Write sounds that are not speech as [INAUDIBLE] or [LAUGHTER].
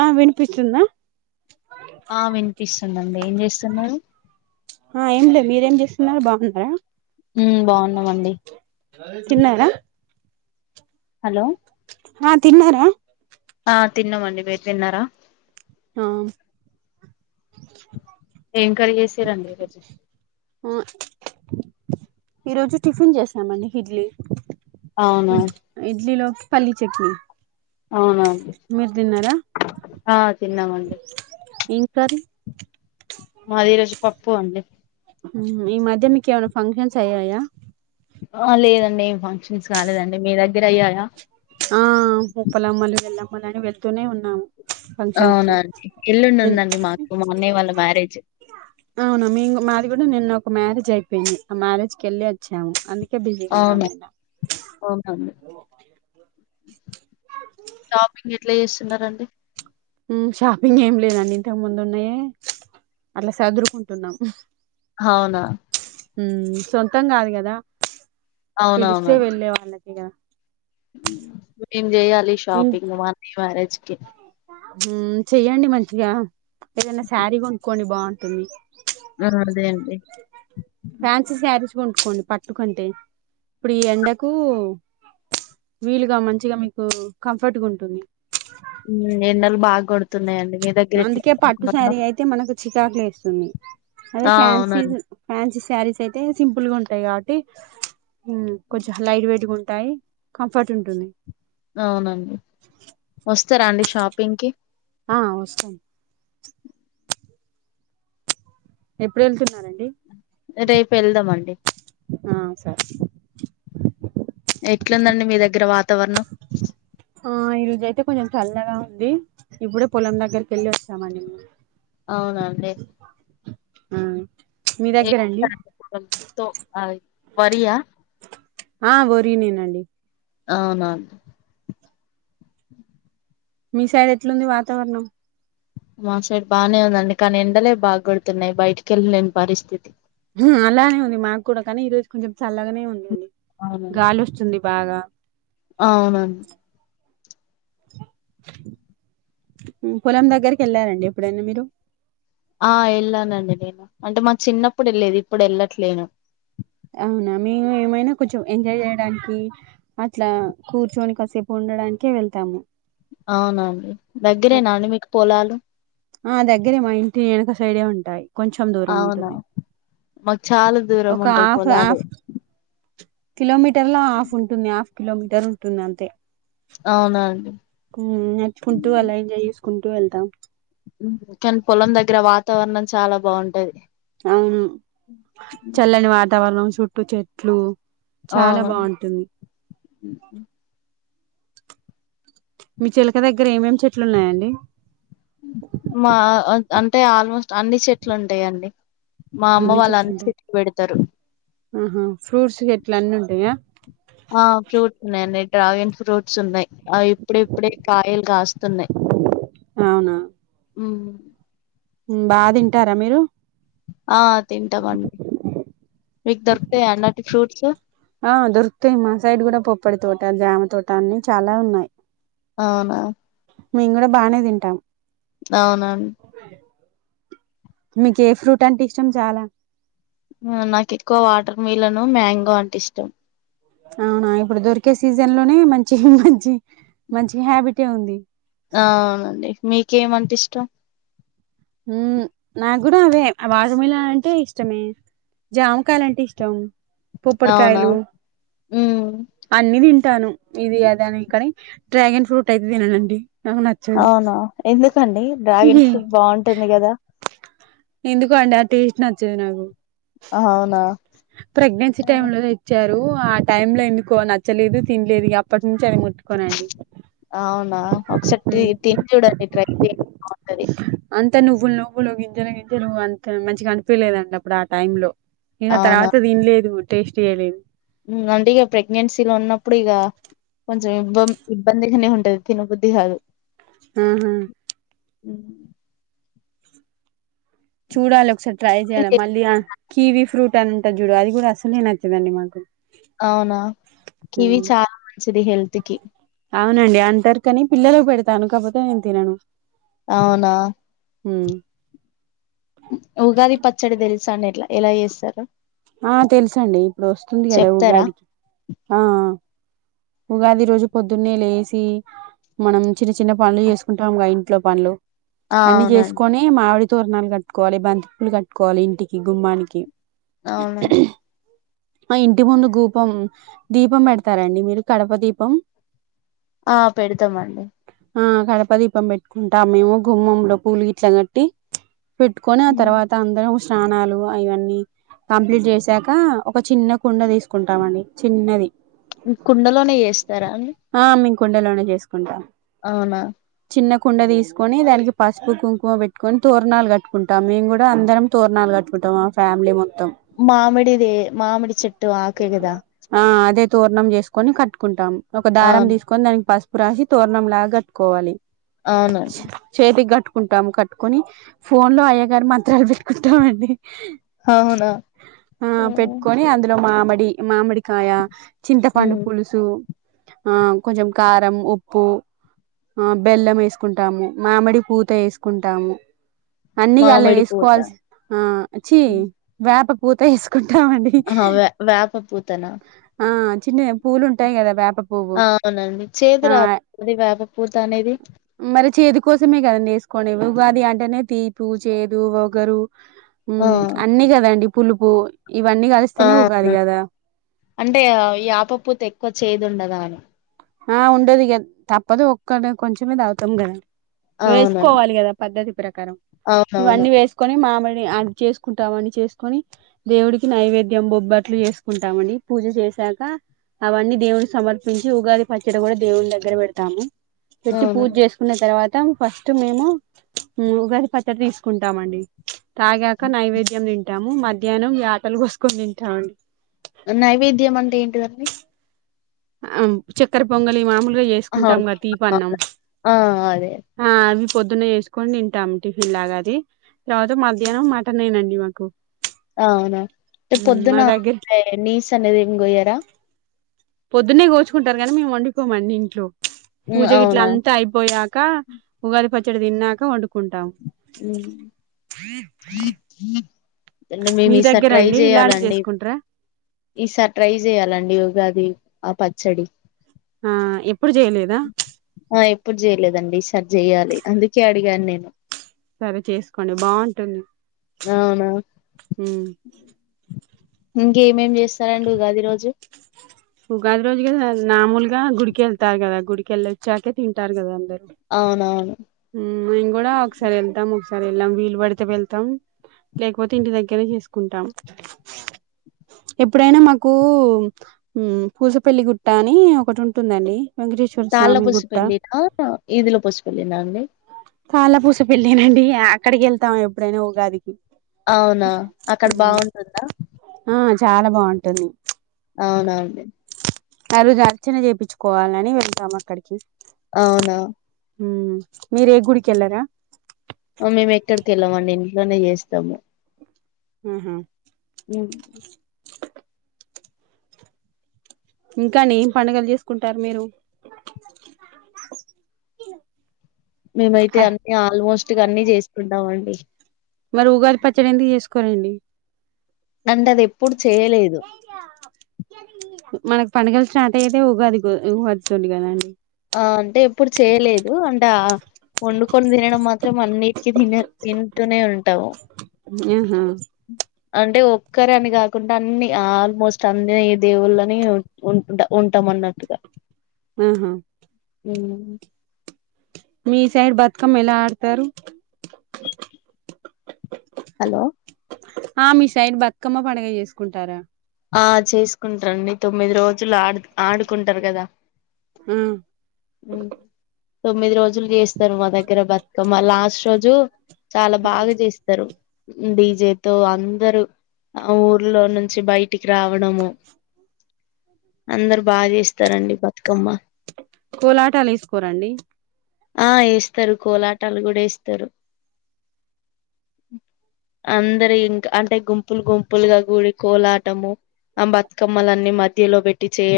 ఆ విన్పిస్తుందా ఆ వినిపిస్తుందండి ఏం చేస్తున్నారు ఆ ఏం లేదు మీరేం చేస్తున్నారు బాగున్నారా ఉమ్ బాగున్నామండి తిన్నార హలో ఆ తిన్నార ఆ తిన్నామండి మీర్ తిన్నార ఆ ఏం కర్రీ చేసారంండి ఈ రోజు టిఫిన్ చేసామండి ఇడ్లీ అవునా ఇ ఇడ్లీలో పల్లీ చెట్నీ అవునండి ఆ తిన్నామండి ఎం కర్రీ మాది ఈ రోజ్ పప్పు అండి ఈ మధ్య మీకేమైన ఫంక్షన్స్ అయ్యాయ ఆ లేదండి ఏం ఫంక్షన్స్ కాలేదండి మీ దగ్గర అయ్యాయా మనని వెళ్తూనే ఉన్నాము ఫంక్షన్స్ అవున కి ఎల్లుండుందండి మాకు మా అన్నయ్య వాళ్ళ మ్యారేజ్ అవున మేమ్ మాది కూడ నిన్న ఒక మ్యారేజ్ అయిపోయింది ఆ మ్యారేజ్ కెళ్ళి వచ్చాము అందు బిజీ ఉన్నాం అవునా నిన్న అవునండి షాపింగ్ ఎట్ల చేస్తున్నారండి షాపింగ్ ఏం లేదండి ఇంతకు ముందు ఉన్నయే అట్ల చదురుకుంటున్నాం హవునా ఉమ్ సొంతం కాదు కదా పిలిస్తే అవునవునండి వెళ్ళే వాళ్ళకి కదా మేం చెయాలి ఇన్ షాపింగ్ మాన్ మ్యారేజ్ కి చెయ్యండి మంచిగా ఏదన్నా శారీ కొనుక్కోండి బాగుంటుంది అదే అండి కోండి పట్టుకుంటే ఇప్పుడు ఈ ఎండకూ వీలుగా మంచిగా మీకు కంఫర్ట్గా ఉంటుంది మ్ ఎండలు బాగ్ కొడుతున్నాయండి మీ దగ్గర అందుకే ఎట్లా పట్టుసారీ అయితే మనకు చికాక్ లేస్తుంది అదే ఆ ఫాన్సి అవునండి ఫ్యాన్సిస్ శారీస్ అయితే సింపుల్ గా ఉంటాయి కాబట్టి కొంచెం లైట్ వెయిట్ ఉంట ఉంటయి కంఫర్ట్ ఉంటుంది అవునండి వస్తరా అండి షాపింగ్కిి ఆ వస్తా ఎప్పుడెళ్తున్నారంండి [UNINTELLIGIBLE] వెళ్దామండి ఆ సరే ఎట్లుందండి మీ దగ్గర వాతావరణం ఆ ఈ రోజయితే కొంచెం చల్లగా ఉంది ఇప్పుడే పొలం దగ్గరికి వెళ్ళి వస్తామండి మేము అవున అండి మ్ ఏ [INAUDIBLE] వరియా ఆ వరి నేనండి అవునా మీ సైడ్ ఎట్లుంది వాతావరణం మా సైడ్ బాగానే ఉందండి కానీ ఎండలే బాగ కొడుతున్నాయి బయటికెళ్ళలేని పరిస్థితి హు అలానే ఉంది మాకు కూడా కానీ ఈ రోజు కొంచెం చల్లగానే హ్మ్. ఉందండి అవునండి గాలి వస్తుంది బాగా అవునండి పొలం దగ్గరికి వెళ్ళారండి ఎప్పుడైనా మీరు ఆ వెళ్ళానండి నేను అంటే మాకు చిన్నప్పుడు వెళ్ళేది ఇప్పుడు వెళ్ళట్లేను అవునా మేము ఏమైనా కొంచెం ఎంజాయ్ చేయడానికి అట్లా కూర్చొని కాసేపు ఉం ఉండడానికే వెళ్తాము అవునండి దగ్గరేనాండి మీకు పొలాలు ఆ దగ్గరే మా ఇంటి ఎనుక సైడే ఉంటాయి కొంచెం దూరం అవునా ఉంటుంది మాకు చాలా దూరం ఒక ఉంటాయి హఫ్ పొలాలు హఫ్ కిలోమీటర్ లో హాఫ్ ఉంటుంది హాఫ్ కిలోమీటర్ ఉంటుంది అంతే అవునా అండి ఉమ్ నచ్చుకుంటూ అళ్ళ ఎంజాయ్ చేసుకుంటూ వెళ్తాం కానీ పొలం దగ్గర వాతావరణం చాలా బాగుంటది అవును చల్లని వాతావరణం చుట్టూ చెట్లు చాలా అవును బాగుంటుంది మీ చిలక దగ్గర ఏమేం చెట్లు ఉన్నాయండి మా అంటే ఆల్మోస్ట్ అన్ని చెట్లు ఉంటాయండి మా అమ్మ అన్ని వాళ్ళు చెట్లుంటాయి చెట్లు పెడతారు ఆహా ఫ్రూట్స్ చెట్లు అన్ని ఉంటాయా ఆ ఫ్రూట్స్ ఉన్నాయండి డ్రాగన్ ఫ్రూట్స్ ఉన్నాయి ఆ ఇప్పుడుప్పుడే కాయలు కాస్తున్నాయి ఉ ఉమ్ బాగా తింటారా మీరు ఆ తింటామండి మీకు దొరుకుతాయా అండి ఫ్రూట్స్ ఆ దొరుకుతాయి మా సైడ్ కూడా పొప్పడి తోట జామ తోట అన్ని చాలా ఉన్నాయి అవునా మేము కూడా బాగానే తింటాం అవునవును మీకు ఏ ఫ్రూట్ అంటే ఇష్టం చాలా నాకు ఎక్కువ వాటర్ మిల్లను, మ్యాంగో అంటే ఇష్టం అవునా ఇప్పుడు దొరికే సీజన్ లోనే మంచి మంచి మంచి హ్యాబిటే ఉంది అ అవునండి మీకేమంటే ఇష్టం ఉ నా కూడా అవే వాజమిళ అంటే ఇష్టమే జామకాయలు అంటే ఇష్టం అవునా పుప్పడికాయలు ఉమ్ అన్ని తింటాను ఇది అదని కానీ డ్రాగన్ ఫ్రూట్ అయితే తిననండి నాకు నచ్చదు అవునా ఎందుకండి డ్రాగన్ ఫ్రూట్ బాన్ ఎందుకు అండి ఆ టేస్ట్ నచ్చదు నాకు అవునా ప్రెగ్నెన్సీ టైమ్ లోనే ఇచ్చారు ఆ టైమ్ లో ఎందుకో నచ్చలేదు తినలేదు అప్పటి నుంచి అది ముట్ అవునా ఒకసారి ఉమ్ తిని చూడండి ట్రై చేయండి బాగుంటది అంత నువ్వులు నువ్వులు గింజలు గింజలు అంత మంచిగా అనిపియలేదండి అప్పుడు ఆ టైం లో ఇగ తర్వాత తినలేదు టేస్ట్ చేయలేదు ఉ అండి ఇక ప్రెగ్నెన్సీలో ఉన్నప్పుడు ఇగా కొంచెం ఇబ్బ ఇబ్బందిగానే ఉంటది తినబుద్ధి కాదు ఆహా ఉ చూడాలే ఒకసారి ట్రై చేయాలి అందుకే- మళ్ళీ ఆ కీవ ఫ్రూట్ టన్ ఉంటది చుడు అది కూడా అసలే నచ్చదండి మాకు అవునా కివి చాలా మంచిది హెల్త్ కి అవునండి అంటరుకాని పిల్లలకు పెడుతాను కాకపోతే నేను తినను అవునా మ్ ఉగాది పచ్చడ తెలుసా అండ్ ఎట్లా ఎలా చేస్తారో ఆ తెలుసండి ఇప్పుడు వస్తుంది కదా చెప్తారా ఉగాదికి ఆ ఉగాది ఈ రోజు పొద్దున్నే లేసి మనం చిన్న చిన్న పనులు చేసుకుంటాముగ ఇంట్లో పనులు ఆ అన్ని అవునండి చేసుకొని మామిడి తోరణాలు కట్టుకోవాలి బంతిపులు కట్టుకోవాలి ఇంటికి గుమ్మానికి అవును ఆ ఇంటి ముందు కూపం దీపం పెడతారండి మీరు కడప దీపం ఆ పెడుతామండి ఆ కడప దీపం పెట్టుకుంటా మేము గుమ్మంలో పూలు గిట్లా కట్టి పెట్టుకొని ఆ ఉమ్. తర్వాత అందరం స్నానాలు అవన్నీ కంప్లీట్ చేసాక ఒక చిన్న కుండ తీసుకుంటామండి చిన్నది కుండలోనే చేస్తారా అండి ఆ మేము కుండలోనే చేసుకుంటాం అవునా చిన్న కుండ తీసుకొని దానికి పసుపు కుంకుమ పెట్టుకోని తోరణాలు కట్టుకుంటాం మేము కూడా అందరం తోరణాలు కట్టుకుంటాం మా ఫ్యామిలీ మొ మామిడిదే మామిడి చెట్టు ఆకేగదా ఆ అదే తోరణం చేసుకొని కట్టుకుంటాం ఒక దారం అవును తీసుకొని దానికి పసుపు రాసి తోరణం లాగా కట్టుకోవాలి అవునండి చేతి గట్ కుంటాము కట్టుకోని ఫోన్ లో అయ్య గారు మంత్రాలు పెట్టుకుంటామండి అవునా ఆ పెట్టుకొని అందులో మామిడి మామిడికాయ చింతపండు ఉమ్ పులుసు ఆ కొంచెం కారం ఉప్పు ఆ బెల్లం వేసుకుంటాము మామిడి పూత వేసుకుంటాము అన్ని అళ్లా మామిడి పూత వేసుకోవల్సి ఆచ్చి వేప పూత వేసుకో ంటామండి ఆహా వే వేప పూతనా ఆ చిన్నయే పూలు ఉంటాయ్ కదా వే అవునండి చేదు రాద్ అది వేప పూత అనేది మరి చేదు కోసమే కద వేసుకోనేవి ఉగాది అంటేనే తీపు చేదు వగరు మ్మ్ అ కదండి పులుపు ఇవన్నీ కలిస్తేనే ఉగాది ఆవునా కదా అంటే ఈ యప పూతేక్కువ చేదు ఉండదా అని ఆ ఉండదు ఇగ తప్పదు ఒక్కడ కొంచమే అగుతాం కదా అండ్ అవునండి వేసుకోవాలి కదా పద్ధతి ప్రకారం అవునవును ఇవన్నీ వేసుకొని మామిడ్ అ చేసుకుంటామంని చేసుకొని దేవుడికి నైవేద్యం బొబ్బట్లు చేసుకుంటామండి పూజ చే సాక అవన్నీ దేవుడికి సమర్పించి ఉగాది పచ్చడి కూడా దేవుని దగ్గర పెడతాము పెట్టి అవును పూజ చేసుకున్న తర్వాత టం ఫస్ట్ మేము ఉగాది పచ్చడ తీసుకుంటామండి తాగాక నైవేదయం తింటాము మధ్యాహ్నం ఈ ఆటలు కోసుకొని తింటామండి నైవేద్యం అంటే ఏంటిదండి ఆ చక్కర పొంగలి మాముూలు ఆహా చేసుకుంటాం కదా ఓకే తీపన్నం అవును. ఆ అదే అ అవి పొద్దున్న చేసుకొని తింటాము టిఫిన్ లాగా అది తర్వాత మధ్యాహ్నం మటనే అండి మాకు అవునా అంటే పొద్దున మా దగ్గర నీస్ అనేది ఎం కోయారా పొద్దున్నే గోచుకుంటారు గానీ మేము వండుకోమండి ఇంట్లో పూజ గిట్ల అవునా అంతా అయిపోయాక ఉగాది పచ్చడి తిన్నాక వండుకుంటాం హ్మ్. అే మేము మీ ఈసారి దగ్గర ట్రై అండి ఇలాంటి చేయాలండి చేసుకుంటారా ఈసారి ట్రై చేయాలండి ఉగాది ఆ పచ్చడి ఆ ఎప్పుడు చేయలేదా ఇప్పుడు చేయలేదండి ఈసారి చేయాలి అందుకే అడిగాను నేను సరే చేసుకోండి బాగుంటుంది అవునా ఉమ్ ఇంకేమేమి చేస్తారండి ఉగాది రోజు ఉగాది రోజుగా నామూలుగా గుడికిెళ్తారు కదా గుడికెళ్ళ వచ్చాకే తింటారు కదా అందరు అవునవును మేం కూడా ఒకసారి వెళ్తాం ఒకసారి వెళ్ళాం వీలు పడితే వెళ్తాం లేకపోతే ఇంటి దగ్గరే చేసుకుంటాం ఎప్పుడైనా మాకు పూసపల్లి గుట్ట అని ఒకటి ఉంటుందండి వెంకటేశ్వర తాళ్ళ స్వామి పసుపు గుట్ట పెళ్ళిన ఈదుల పసుపు పెళ్ళిను అండి తాళ్ళ పసుపు పెళ్ళనండి అక్కడికి వెళ్తాం ఎప్పుడైనా ఉగాదికి అవునా అక్కడ బాగుంటుందా ఆ చాలా బాగుంటుంది అవునా అండి ఆ రోజు అర్చన చేపించుకోవాలి అని వెళ్లినం అక్కడికి అవునా హ మీరే గుడికిెలారా మేము ఎక్కడికి వెళ్లమండి ఇంట్లోనే చేస్తాము ఆహా మ్మ్ ఇంకా అండి ఏం పండగలు చేసుకుంటారు మీరు మేమైతే హ అన్నిీ ఆల్మోస్ట్గా అన్ని చేస్తుంటాం అండి మరి ఉగాది పచ్చడి ఎందు చేసుకోరండి అంటే అది ఎప్పుడు చేయలేదు మనకు పండగలు స్టార్ట్ అయ్యేదే ఉగాది రోజు ఉగాది తోటి కదండీ ఆ అంటే ఎప్పుడు చేయలేదు అంటే ఆ వండుకొని తినడం మాత్రం అన్నిటికిీ తిన విింటూనే ఉంటావు ఆహా అంటే ఒక్కరే అని కాకుండా అన్ని ఆల్మోస్ట్ అన్ని దేవుళ్ళని ఉుంట ఉంటాం మన్నట్టుగా ఆహా ఉమ్మ్ మీ సైడ్ బతుకమ్మ ఎలా ఆడతారు హలో ఆ మి సైడ్ బతుకమ్మ పండుగ చేసుకుంటారా ఆ చేసుకుంటారండి తొమ్మిది రోజులు ఆడు ఆడుకుంటారు కదా మ్మ్ తొమ్మిది రోజులు చేస్త మా దగ్గర బతుకమ్మ లాస్ట్ రోజు చాలా బాగా చేస్తారు విజతో అందరు ఆ ఊర్లో నుంచి బయటికి రావడము అందరు బాగా చేస్తారండి బతుకమ్మ కోలాటాలు వేసుకోరండి ఆ వేస్తారు కోలాటాలు కూడా వేస్తారు అందరు ఇంకా అంటే గుంపులు గుంపులుగా గుడి కోలాటము ఆ బతుకమ్మలన్నీ మధ్యలో పెట్టి చేయ